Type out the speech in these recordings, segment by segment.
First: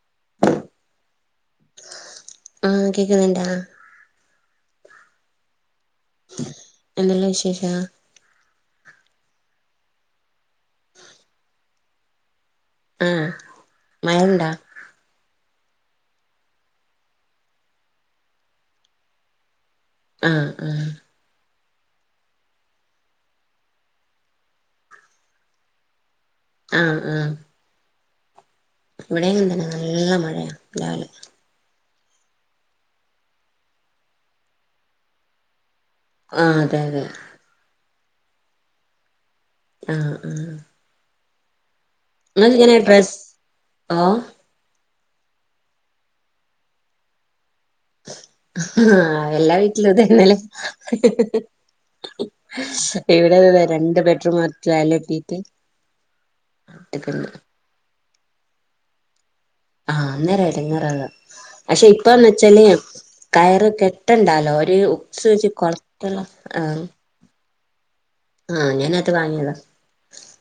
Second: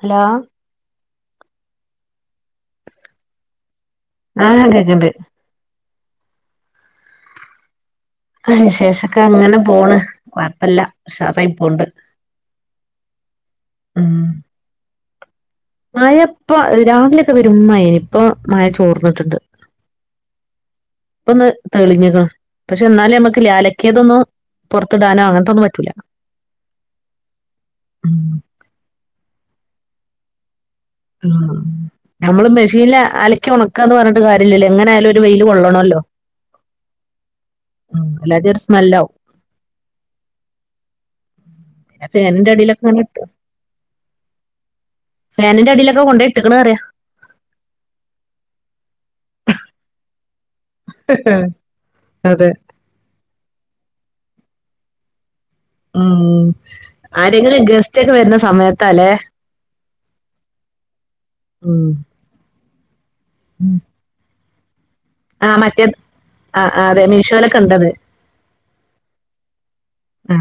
Hello ആ കേക്കുന്നുണ്ടാ. ആ ഞാൻ കേക്കണ്ട്. എന്തെല്ലാം വിശേഷം. വിശേഷൊക്കെ അങ്ങനെ പോണ്. കൊഴപ്പല്ല. ഉഷാറായി പോണ്ട്. ആ മഴെണ്ടാ. മയ ഇപ്പോ രാവിലെയൊക്കെ വരും മയയാന്. ഇപ്പോ മയ ചോർന്നട്ടുണ്ട്. ആ ആ തെളിഞ്ഞിക്കു. പക്ഷെ എന്നാല് നമ്മക്ക് ഇല്ലേ അലക്കിയതൊന്നും പുറത്തിടാനോ അങ്ങനത്തൊന്നും പറ്റൂല. ആ ആ ഉം ഇവിടെന്തനാ നല്ല മഴയാ രാവിലെ. ആഹ് നമ്മള് മെഷീനില് അലക്കി ഉണക്കാന്ന് പറഞ്ഞട്ട് കാര്യല്ലല്ലോ എങ്ങനെ ആയാലും ഒരു വെയില് കൊള്ളണോലോ. ആ അതെ അതെ ഉ അല്ലാതെ ഒരു സ്മെല്ലാവും. ആ ആ എന്റെ അടിയിലൊക്കെ കൊണ്ടിട്ട് ഓഹ് ഫാനിന്റെ അടിയിലൊക്കെ കൊണ്ടോയി ഇട്ടക്കണ് പറയാ ആഹ് എല്ലാ വീട്ടിലും ഇതന്നല്ലേ. അതെ ഇവിടെ അതെ രണ്ട് ബെഡ്റൂമ് മാത്രം ടൈല് കെട്ടീട്ട് ഉം ആരെങ്കിലും ഗസ്റ്റ് ഒക്കെ വരുന്ന സമയത്താല്ലേ ആഹ് അന്നേരം ഇടങ്ങേറാകുക ഉം പക്ഷെ ഇപ്പന്ന് വച്ചാല് കയറ് ഉം. കെട്ടണ്ടാലോ ഒരു- വെച്ച് ആ മറ്റേത് കൊളത്തുള്ള ആഹ് ആഹ് അതെ മീശോലൊക്കെ ഉണ്ടത്. ആഹ് ഞാനാട്ട് വാങ്ങിയതാ. ആ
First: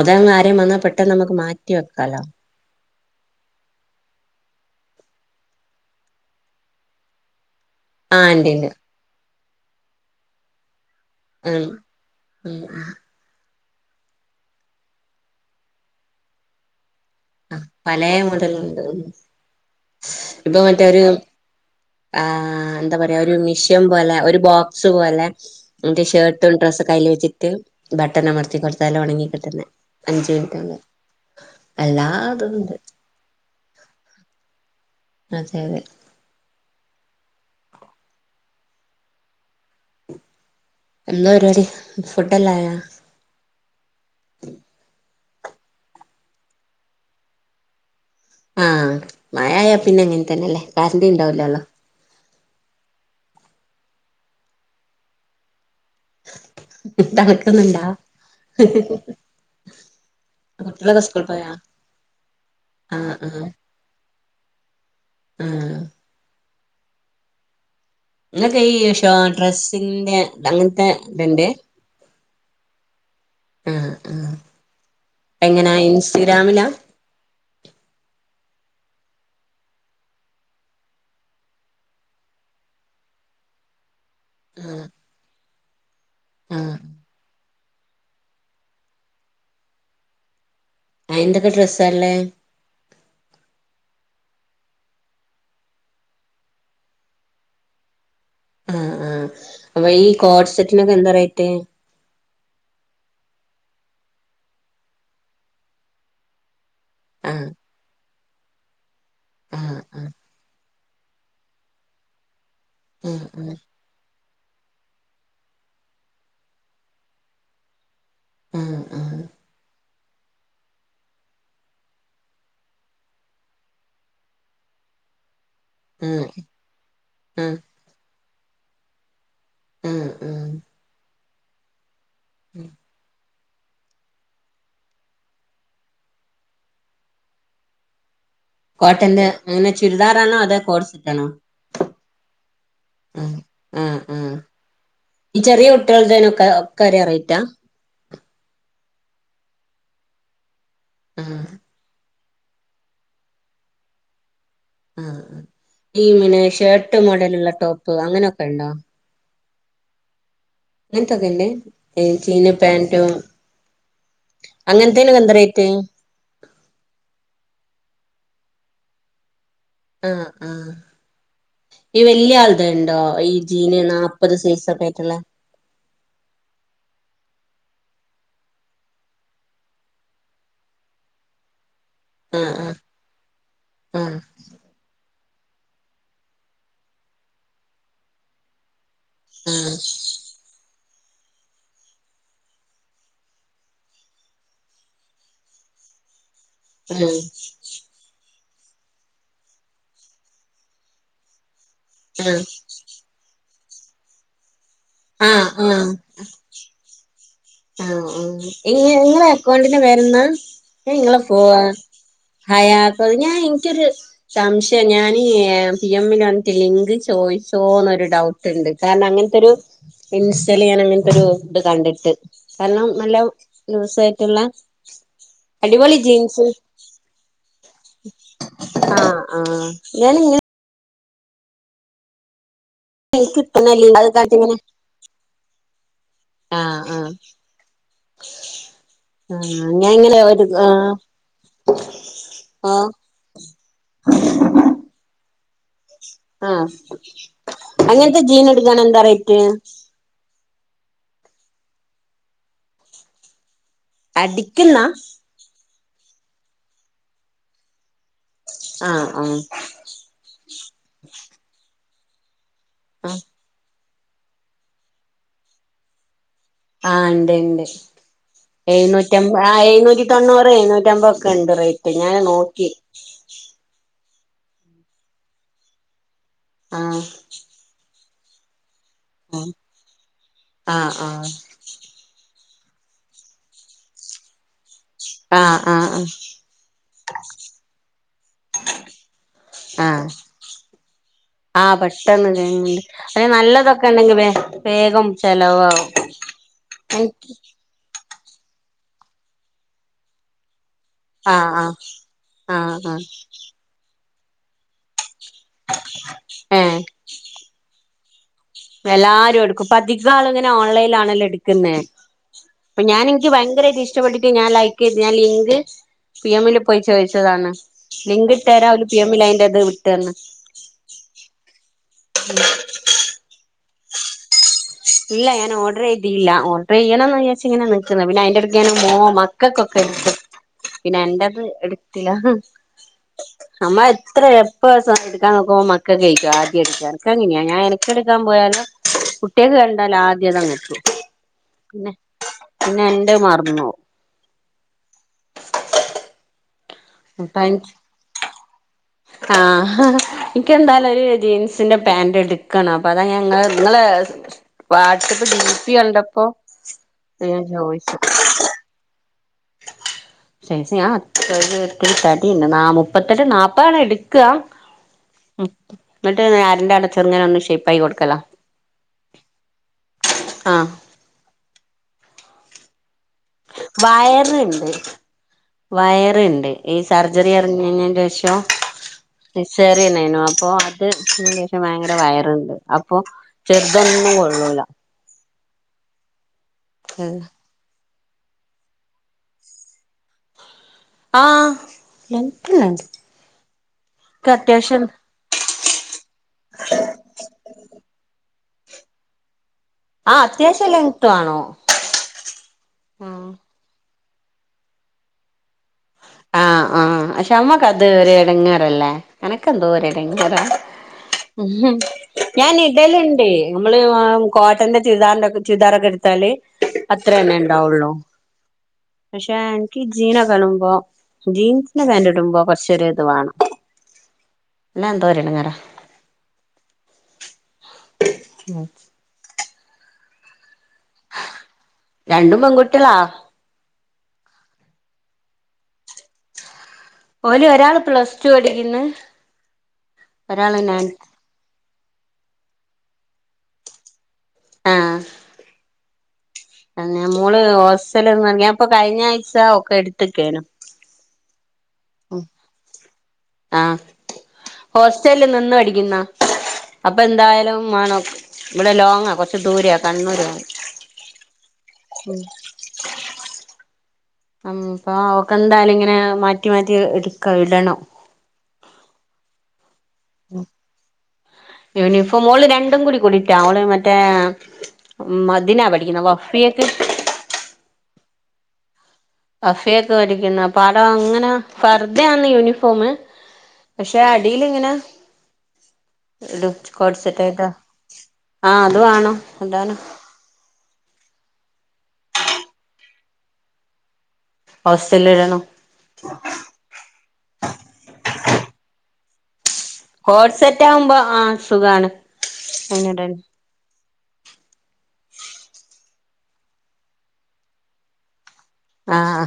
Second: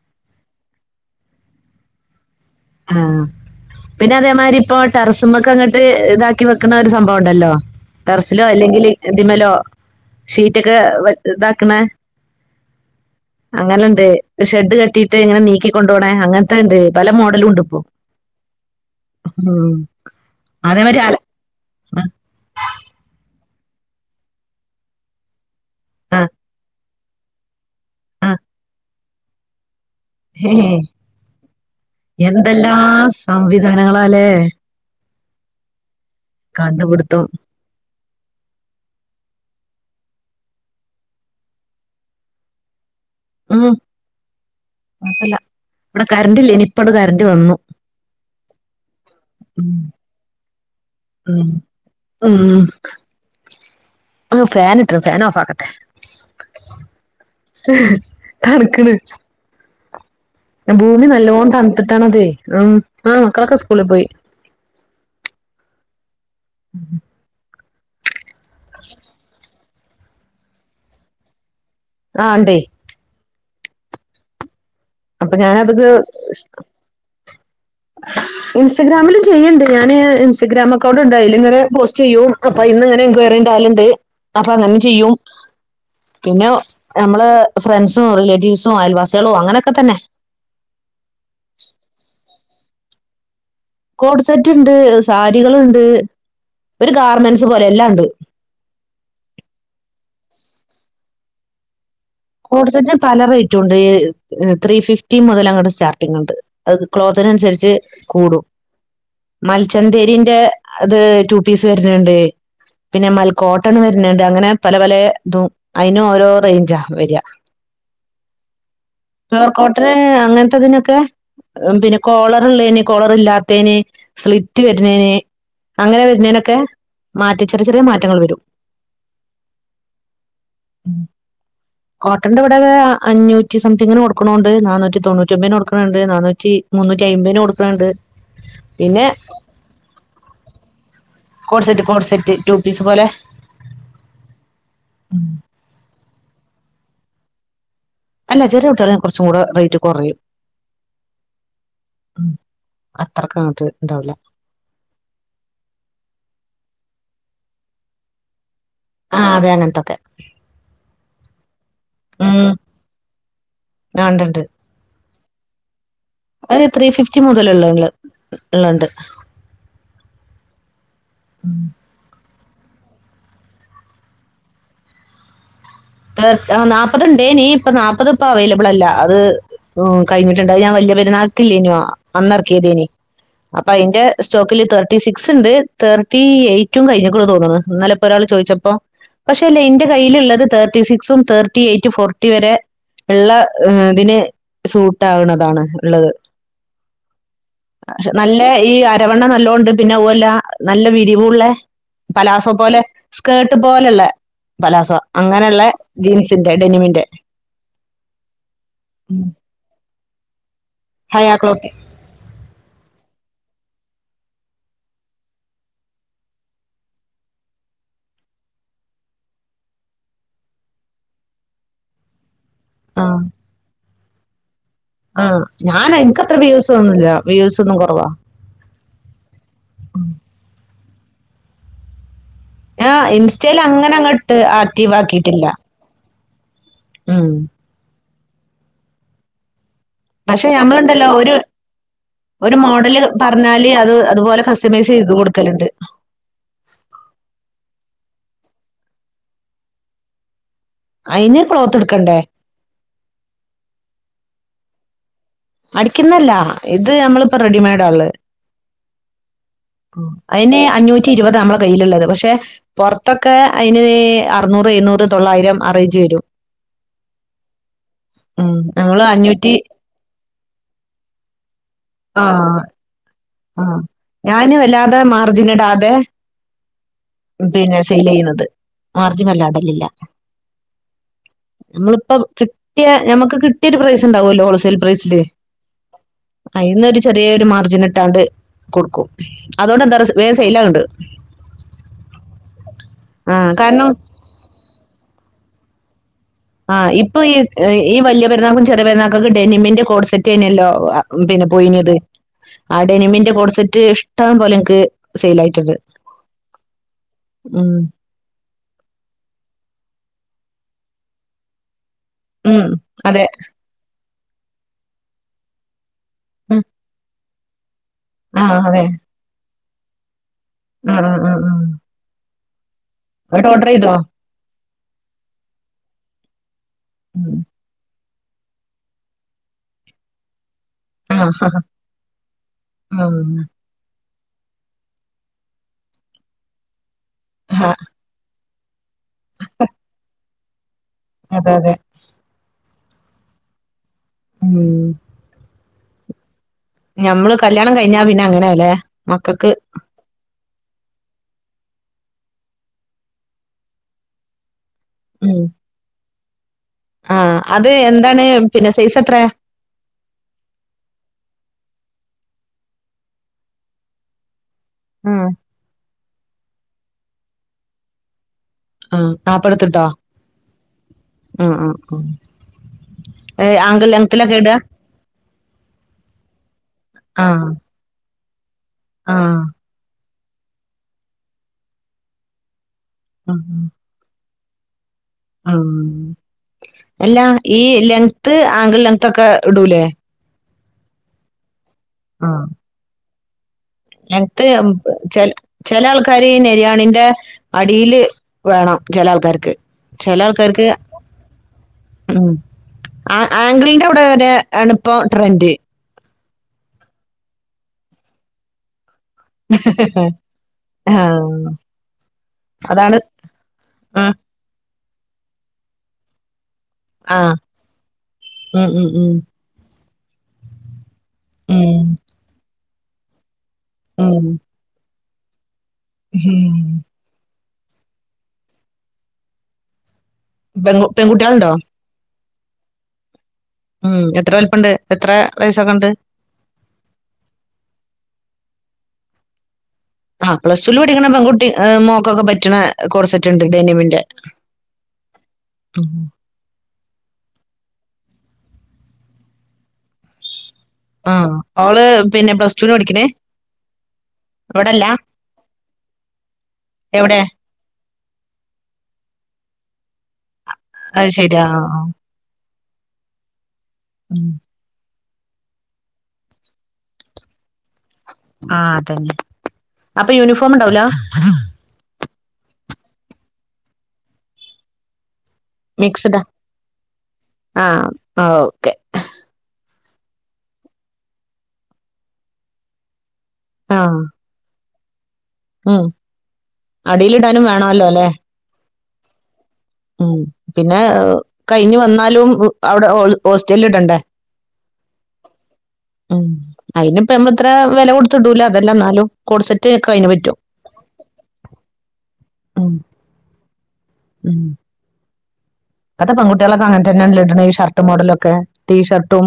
അതാവുമ്പേ ആ ആരേലും വന്നാ പെട്ടെന്ന് നമ്മക്ക് മാറ്റി വെക്കാലോ. ആഹ് പിന്നെ അതേമാതിരി ഇപ്പോ ടെറസുമേക്ക് അങ്ങട്ട് ഇതാക്കി വെക്കണ ഒരു സംഭവം ഉണ്ടല്ലോ. ആഹ് ടെറസിലോ ഇണ്ട്ണ്ട് അല്ലെങ്കിൽ ഇതിൽ മേലോ ഷീറ്റൊക്കെ- വെ- ഉം ഉം അങ്ങനെയിണ്ട് ഷെഡ് കെട്ടീട്ട് ഇങ്ങനെ നീക്കികൊണ്ടു പോണേ. അങ്ങനത്തേണ്ട് പല മോ ആഹ് പലേ മോഡലുണ്ട് ഉം. ഇപ്പൊ അതേമാതിരി അല മറ്റൊരു- ആഹ് എന്താ പറയാ ഒരു മിഷ ൻപോലെ ഒരു ബോക്സ് പോലെ എന്റെ ആ, ആ, ഷർട്ടും ഡ്രസ്സൊക്കെ അയ്ല് വെച്ചിട്ട്- ബട്ടൺ ആ. അമർത്തി കൊറച്ച് നേരം ഒണങ്ങി കിട്ടുന്നെ അഞ്ചു ഹേ, മിനിറ്റൊണ്ട്. എന്തെല്ലാം സംവിധാനങ്ങളായല്ലേ അതെ അതെ കണ്ടുപിടുത്തം എന്താ പരിപാടി ഫുഡ് എല്ലാം ആയൊ ഉം കൊഴപ്പല്ല ഇവിടെ കറൻ്റ് ഇല്ലെനി ഇപ്പങ്ങട് കറൻ്റ് വന്നു. ആഹ് മഴയായ ഉം. പിന്നെ ഇങ്ങനെ തന്നെയല്ലേ കറണ്ട് ഉം ഇണ്ടാവുല്ലല്ലോ. ഉം ഓ ഫാൻ ഇട്ടണു, ഫാൻ ഓഫാക്കട്ടെ. തണുക്കുന്നുണ്ടാ തണുക്കണ്. കുട്ടികളൊക്കെ ഭൂമി സ്കൂൾ നല്ലോണം പോയോ തണുത്തിട്ടാണതെ, ഉം ഉം ആഹ് ആ ആഹ് മക്കളൊക്കെ സ്കൂളിൽ പോയി. ആഹ് ഇങ്ങക്ക് ഈ ഷോ ഡ്രസ്സിന്റെ അങ്ങനത്തെ ഇത്ണ്ട്? ആഹ് ഇണ്ടേ. ആഹ് ആഹ് അപ്പൊ എങ്ങനാ ഞാനത്ക്ക് ഇഷ് ഇൻസ്റ്റഗ്രാമിലാ ഇൻസ്റ്റാഗ്രാമിലും ചെയ്യണ്ട് ഞാന്, ഇൻസ്റ്റാഗ്രാം അക്കൗണ്ട് ഇണ്ട് അയിലിങ്ങനെ പോസ്റ്റ് ചെയ്യും, അപ്പൊ അയ്നിങ്ങനെ എൻക്വയറി ഇണ്ടാ വല്ണ്ട് അപ്പൊ അങ്ങനെ ആഹ് ചെയ്യും പിന്നെ ആഹ് നമ്മള് ഫ്രണ്ട്‌സും, റിലേറ്റീവ്സും, അയൽവാസികളും, അങ്ങനെയൊക്കെ തന്നെ ആഹ് എന്തൊക്കെ ഡ്രെസ്സാ ഇള്ളേ? കോഡ് സെറ്റ് ഇണ്ട്, സാരികളുണ്ട്, ഒരു ഗാർമെന്റ്സ് പോലെ എല്ലാം ഉണ്ട്. ആഹ് ആഹ് അപ്പൊ ഈ കോട്സെറ്റിനൊക്കെ എന്താ റേറ്റ്? കോഡ്സെറ്റ് പല റേറ്റും ഇണ്ട്, ഏഹ് ത്രീ ഫിഫ്റ്റി മുതൽ അങ്ങട്ട് സ്റ്റാർട്ടിങ് ഇണ്ട്. അത് ആഹ് ക്ലോത്തിനനുസരിച്ച് കൂടും, ആഹ് ആഹ് മൽചന്തേരിന്റെ അത് റ്റൂ പീസ് വരുന്നുണ്ട്, പിന്നെ ആഹ് ആഹ് മൽക്കോട്ടൺ വരുന്നുണ്ട്. അങ്ങനെ പലേ പലേ ഇതും അയിന് ഓരോ റേയ്ഞ്ചാ വെരാ ഉം ഉം ഏഹ് അങ്ങനത്തെതിനൊക്കെ ഉം പിന്നെ കോളറ്ള്ളേന് കോളറ് ഇല്ലാത്തേന് സ്ലിറ്റ് വരുന്നേന് അങ്ങനെ ആഹ് വെരുന്നേനൊക്കെ മാറ്റ്, ആഹ് ചെറിയ ചെറിയ മാറ്റങ്ങൾ വരും. ആഹ് ആഹ് കോട്ടന്റെ ഇവിടെക്കെ അഞ്ഞൂറ്റ് റ്റി സംതിങ്ങിന് കൊട്ക്ക്ണോണ്ട് നാനൂറ്റി തൊണ്ണൂറ്റൊമ്പയ്ന് കൊട്ക്ക്ണണ്ട് നാനൂറ്റി മുന്നൂറ്റ്യയ്‌ബെയ് ന് കൊട്ക്ക്ണണ്ട്. കോട്ടന്റെ അങ്ങനെ ചുരിദാറാണോ അതോ കോഡ്സെറ്റണോ? കോഡ്സെറ്റ് കോഡ്സെറ്റ് ട്ടു പീസ് പോലെ. ആഹ് ആഹ് ഈ ചെറിയ കുട്ടിയാളുടെത്തീനൊക്കെ ഒക്കെ ഒരേ റേറ്റ് ആ. അല്ല ചെറിയ കുട്ടിയാളീൻ കുറച്ചും കൂടെ റേറ്റ് കുറയും. ഹും. അത്രയ്ക്ക് അങ്ങോട്ട് ഇണ്ടാവൂല. ആ ഈ പിന്നെ ഷേർട്ട് മോഡലുള്ള ടോപ്പ് അങ്ങനെയൊക്കെ ഉണ്ടോ? ആ അതെ അങ്ങനത്തൊക്കെ. അങ്ങനത്തൊക്കെല്ലേ ജീൻ ഉം പാന്റും ആ ഉണ്ട്ണ്ട് അങ്ങനത്തീനോക്കെന്താ റേറ്റ്. ഒരു ത്രീ ഫിഫ്റ്റി മുതലള്ളള്ള ഉള്ളണ്ട്. ആഹ് ആഹ് ഈ വലിയ ആൾ ക്ക് ഇണ്ടോ ഈ ജീന് നാല്പ്പത് സൈസ് ഒക്കെയായിട്ടുള്ള. നാൽപതു ഇണ്ടേനി ഇപ്പൊ നാല്പ്പത് ഇപ്പൊ അവൈലബിൾ അല്ല അത് കഴിഞ്ഞിട്ടുണ്ട് അത് ഞാൻ എ വല്ല്യാ പെരുന്നാൽകീലെയന്നീ ആഹ് അന്നേരകിയതേയ്നീ അപ്പൊ അതിന്റെ ആഹ് സ്റ്റോക്കില് തേർട്ടി സിക് സക് ഉണ്ട് തേർട്ടി എയ്റ്റും കഴിഞ്ഞിക്കാണ് തോന്നുന്നു ഇന്നലെപ്പോ ഒരാൾ ചോദിച്ചപ്പോ പക്ഷെ ഇല്ലേ ആഹ് ഇന്റെ കയ്യിലുള്ളത് തേർട്ടി സിക്സും തേർട്ടി എയ്റ്റും ഫോർട്ടി വരെ ഉള്ള ഇതിന് സൂട്ട് ആകുണതാണ് ഉള്ളത്. പക്ഷെ [unintelligible] നല്ല ഈ അരവണ്ണ നല്ലോണ്ട് പിന്നെ അതുല്ല നല്ല വിരിവുള്ള ആഹ് പലാസ പോലെ സ്കേർട്ട് പോലെയുള്ള പലാസ അങ്ങനെ ആ ആ ആ ഇങ്ങളെ അക്കൗണ്ടിന്റെ പേര് എന്താ? ങ്ങള പോവാ ഹയാക്ലോത്തി ഹായ ഞാൻ എനിക്കൊരു സംശയം ഞാൻ എ പി എം ൽ വന്നിട്ട് ലിങ്ക് ചോദിച്ചോന്നൊരു ഡൗ ഔട്ടണ്ട് കാരണം അങ്ങനത്തെ ഒരു. ഇൻസ്റ്റായില് ഞാൻ അങ്ങനത്തെ ഒരു ഇത് കണ്ടിട്ട് കാരണം നല്ല ലുസായി ട്ടുള്ള ആഹ് ഞാൻ എനിക്ക് അത്ര വ്യൂസ് ഒന്നുല്ല വ്യൂസ് ഒന്നും കുറവാ ആ ആ ഞാൻ ഇങ്ങ ആ എനിക്ക് ഇൻസ്റ്റയിൽ കിട്ടുന്നല്ല അങ്ങനെ അത് അങ്ങോട്ട് കാട്ടിങ്ങനെ ആക്റ്റീവ് ആക്കിട്ടില്ല. ആ ആ ആ ആഹ്. അങ്ങനെ ഇങ്ങനെ ഒരു പക്ഷെ ആ. ഞമ്മളുണ്ടല്ലോ ഒരു ഒരു മോഡല് പറഞ്ഞാല് അത് അതുപോലെ കസ്റ്റമൈസ് ചെയ്ത് കൊടുക്കലുണ്ട്. ആ അങ്ങനത്തെ ജീൻ എടുക്കാൻ എന്താ റേറ്റ്? അയിന് ക്ലോത്ത് എടുക്കണ്ടേ? അടിക്കുന്നാ. അടിക്കുന്ന അല്ലാ ഇത് നമ്മളിപ്പോ റെഡിമെയ്ഡാ ഒള്ളേ. ആഹ് ആഹ്. അയിന് അഞ്ഞൂറ്റി ഇരുപതാ നമ്മളെ കയ്യിലുള്ളത്, പക്ഷേ ആഹ് പൊറത്തൊക്കേ അയിന് ഈ അറൂന്നൂറ് ഏയ്ന്നൂറ് തൊള്ളായിരം ആ റേഞ്ച് വെരും. ആഹ് ഇണ്ട് ഇണ്ട് ഉം നമ്മള് ഏയ്ന്നൂറ്റി അൻ ആ അഞ്ഞൂറ്റി ഏയ്ന്നൂറ്റി തൊണ്ണൂ പ്പ ഏയ്ന്നൂറ്റമ്പതൊക്കെ ഉണ്ട് റേറ്റ് ഞാന് ആഹ് നോക്കി. ആഹ് ഞാനും എല്ലാതെ മാർജിനിടാതെ. ആഹ്. സെയില് ചെയ്യുണത് മാർജിൻ അല്ലാതെ ഇടല്ലില്ല ആഹ് ആഹ് ആഹ് നമ്മളിപ്പ കി ട്ടിയ നമുക്ക് കിട്ടിയൊരു പ്രൈസുണ്ടാവല്ലോ ഹോൾ സെയിൽ പ്രൈസ്. ഇല്ലേ ആഹ് ആഹ് അയീന്നൊരു ചെറിയൊരു മാർജിന് ട്ട് കൊടുക്കും അതോണ്ട് എന്താന്ന് ആഹ് അറിയുമോ വേഗം സെയിൽ ആകു ന്നുണ്ട്. ആയിന് നല്ലതൊക്കെ ഒണ്ടെങ്കി വേ വേഗം ചെലവാകും. ആഹ് ഇപ്പ ഈ എ ഈ ഈ വല്യ പെരുന്നാക്കും ചെറിയ പെരുന്നാക്കും ഒക്കെ ഡിന്നിമിന്റെ കോഡ് സെറ്റ് അയിനാല്ലോ. വാ പിന്നെ ആഹ് ആഹ് പൊയിഞ്ഞത് ആ ആഹ് ആഹ് ഡെനിമിന്റെ കോഡ്സെറ്റ് ഇഷ്ടം പോലെ എൻക്ക് സെയിലായിട്ടുണ്ട് ഏഹ് ഉം എല്ലാരും എടുക്കും ഇപ്പധികം ആളിങ്ങനെ ഓൺലൈൻലാണല്ലോ എടുക്കുന്നേ ഉം പ്പ ഞാൻ അതെ എൻക്ക് ഭയങ്കരായിട്ട് ഇഷ്ടപ്പെട്ടിട്ട് ഞാൻ ലൈക്ക് ചെയ്ത് ഞാൻ ലിങ്ക് പി എമ്മില് പോയി ചോയിച്ചതാണ് ലിങ്ക് ആഹ് ഇട്ടരാം അതില് പി എം ഇല്ല അയിന്റത് വിട്ടന്ന് ആ ആ ആ ആഹ് [inaudible] വൈട്ട് ഓട്ര് എയ്തോ ഇല്ല ഞാൻ ഓഡർ ചെയ്തില്ല ഓഡർ ചെയ്യണന്ന് ഉം. വ്യാച്ച് ഇങ്ങനെ നി [unintelligible] പിന്നെ അയിന്റെടക്ക് ഞാന് മോ മക്കക്കൊക്കെ എടുക്കും പിന്നെ ആ എന്റത് എടുത്തിലാ ആ, ആ. അമ്മായെ ഇത്ര എപ്പം സ എടുക്കാൻ നോക്കുമമ്പം മക്കെക്കെയിക്കും ആദ്യം എടുക്കാറ് എന്ക്ക് അങ്ങനെയാ ഞാൻ ആ, എനക്ക് എടുക്കാൻ പോയാലും കുട്ടികക്ക് കണ്ടാലാദ്യതങ്ങനെ അതെ അതെ പിന്നെ എന്റെ മറന്നോം ഉം ഞമ്മള് എന്നിട്ട് കല്യാണം കഴിഞ്ഞാ പിന്നെ അങ്ങനെയാല്ലേ മക്കക്ക് എനിക്കെന്തായാലും ഒരു ജീൻസിന്റെ പാന്റ് എടുക്കണം അപ്പ അതാ ഞാൻ ങ്ങളെ നിങ്ങളേ വാട്സ്അപ്പ് ടീപ്പി കണ്ടപ്പോ ആഹ് ഞാൻ അത് ചോദിച്ചു എന്താണ് പിന്നെ സെയിസ് എത്രയാ സൈസ് ഞാ [unintelligible] ഇത്തിരി തടി ഉണ്ട് നാ മുപ്പത്തെട്ട് നാപ്പതാണ് എടുക്ക്കാ എന്നിട്ട് [unintelligible] ഇങ്ങനെ ഒന്നു ഷേപ്പായി കൊടുക്കലാ ആഹ് ആപ്പെടുത്തിട്ടാ ആഹ് ഉം ഉം ഉം ഏ ആങ്കൾ ലെങ്ന്തിലക്കേ ഇടാ വയറിണ്ട് ഈ ആ സർജറി കറിഞ്ഞഞ്ഞേന്റെ ഷോം ആ സിസേറിനനു അപ്പൊ അത് അതിന്റേശേഷം ഭയങ്കര വയറുണ്ട് അപ്പൊ ആ, ചെറുതൊന്നും കൊള്ളൂല്ലാ ആ എല്ലാ ഈ ലങ് ത്ത് ആങ്കിൾ ലെങ്ന്ത്‌ ഒക്കെ ഇടൂലേ ആഹ് [unintelligible] ക്ക് ത്ത് അത്യാവശ്യം ചില ചില ആൾക്കാര് നര്യാണിന്റെ അടിയില് വേണം ചില ആൾക്കാർക്ക് ആ ചില ആൾക്കാർക്ക് അത്യാവശ്യം ലെങ്ത്ത് വേണം ഉം ആ ആംഗ്ലിന്റെ അവിടെ രെ ആണിപോ ട്രെൻഡ് ആ ആ പക്ഷെ അമ്മക്കത് ഒരടങ്ങേറല്ലേ എനക്കെന്തോ ഒ ഒരടങ്ങേറാ ആ, ഞാൻ അതാണ് ഇടലുണ്ട് നമ്മള് ആ, കോട്ടന്റെ ചുരിദാറിൻ്റൊക്കെ ചുതാറക്കെടുത്താല് അത്ര ആ തന്നെണ്ടാവുള്ളൂ ഉം, ഉം, ഉം, പക്ഷേ ഈ ജീനകടുമ്പോ ഉം, ജീൻസിൻ്റെ പാന്റ് ഇടുമ്പോ കുറച്ചൊ ഒരു ഇത് വാണം ഉം എന്തൊരടങ്ങേറാ [unintelligible] ഉം പെൺ പെൺകുട്ടിളുണ്ടോ രണ്ടും പെൺകുട്ടികളാ ഉം എത്ര വലിപ്പണ്ട് എത്ര വയസൊക്കെണ്ട് ഓല് ഒരാള് പ്ലസ് ടു പഠിക്കുന്ന് ആ ഒരാള് പ്ലസ്ടുൽ നയൻ പഠിക്കണ പെൺകട്ടി മോക്കൊക്കെ പറ്റണ കോഡ്‌സെറ്റ് ഉണ്ട് ഡേനവിന്റെ ആ ഉം അ മോള് ഹോസ്റ്റലന്ന് ഞ്ഞപ്പൊ കഴിഞ്ഞ ആഴ്ച ഒക്കെ എടുത്ത്ക്കെന്നു ആ അവള് പിന്നെ പ്ലസ്ടുന് പഠിക്കണേ ഇവിടെ അല്ല ആഹോസ്റ്റലിൽ നിന്നുപടിക്കുന്നോ അപ്പൊ എവിടെ എന്തായാലും ആണ ഇവിടെ ലോങ്ങ കൊറച്ച കണ്ണൂർ അത് ശരി ആ ആ, ഉം ഉം പ്പൊ ഒക്കെന്തായാലും ഇങ്ങനെ മാറ്റി മാറ്റി എടുക്കാ ഇടണം ആ അതന്നെ അപ്പൊ യൂണിഫോം ഉണ്ടാവൂലാ ഇപ്പൊ മോള് രണ്ടും കൂടി കൂടിട്ടാ മോള് മറ്റേ ഉ മതിനാ പഠിക്കണം മിക്സ്ഡാ വഫിയൊക്കെ ആ ഓക്ക അഫയ ഒക്കെ വലിക്കുന്ന അപ്പ അടോ അങ്ങനെ ഫർദ ആണ് യൂണിഫോം ആ പക്ഷെ അടിലിങ്ങന ഉം അടിയിലിടാനും കോഡ്സെറ്റായിട്ടാ വേണല്ലോ അല്ലെ ആഹ് അത് വേണം അതാണ് ഉം പിന്നെ കഴിഞ്ഞു വന്നാലും അവിടെ ഹോസ്റ്റല ഇടണ്ടേ ഹോസ്റ്റലിൽ ഇടണം ഉം അയിനിപ്പ നമ്മത്ര വില കൊടുത്തിടൂല അതെല്ല എന്നാലും കോഡ്‌സെറ്റ് ഒക്കെ അയിന് പ കോഡ്സെറ്റ് ആകുമ്പോ ആ സുഖാണ് ഉം. ഇട ഉം ഇപ്പത്തെ പൺകുട്ടികളക്കെ അങ്ങനെ തന്നാണ്ല്ല ഇട്ന്നത് ഷർട്ട് മോഡലൊക്കെ ആ ടീഷർട്ടും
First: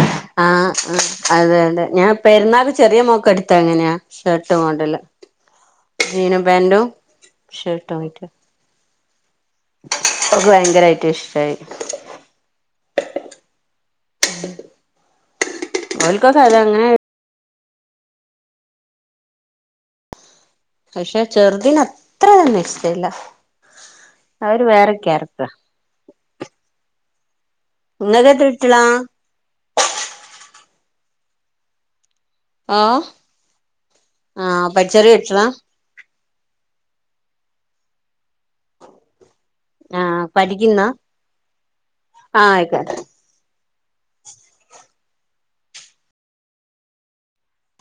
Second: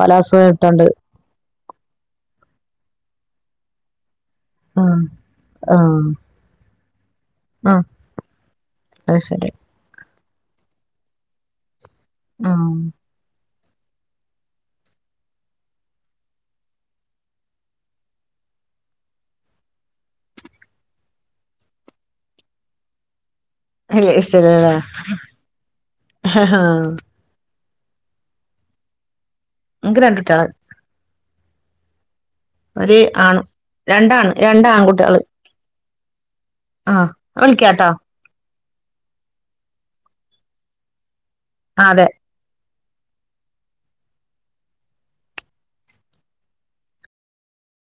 പലാസോ ആ ആ ഇട്ടുണ്ട് അതെതെ ഞാൻ പെരുന്നാൾ ചെറിയ മോക്ക എടു ത്തങ്ങനെയാ ഷർട്ടു മോഡൽ ഉം. ആ ജീനുംപാന്റും ഷർട്ടാവിട്ടും ആ ശരി ഭയങ്കരായിട്ട് ഇഷ്ടായി ആ ഓൽക്കൊക്കതങ്ങനെ പക്ഷെ ചെറുതീന് അത്രന്നും ഇഷടെയില്ല അല്ല ഇഷ്ടല്ലലേ ആ ഇങ്ങക്കെത്ര കുട്ടിയാളാ ഇക്ക് രണ്ടുട്ടിയാളാ ഒരു ഓഹ് ആണ് രണ്ടാണ് രണ്ട ആഹ് ചെറിയ ആൺകുട്ടികള് കുട്ടികളാ ആഹ വിളിക്കാട്ടോ ആഹ പഠിക്കുന്ന അതെ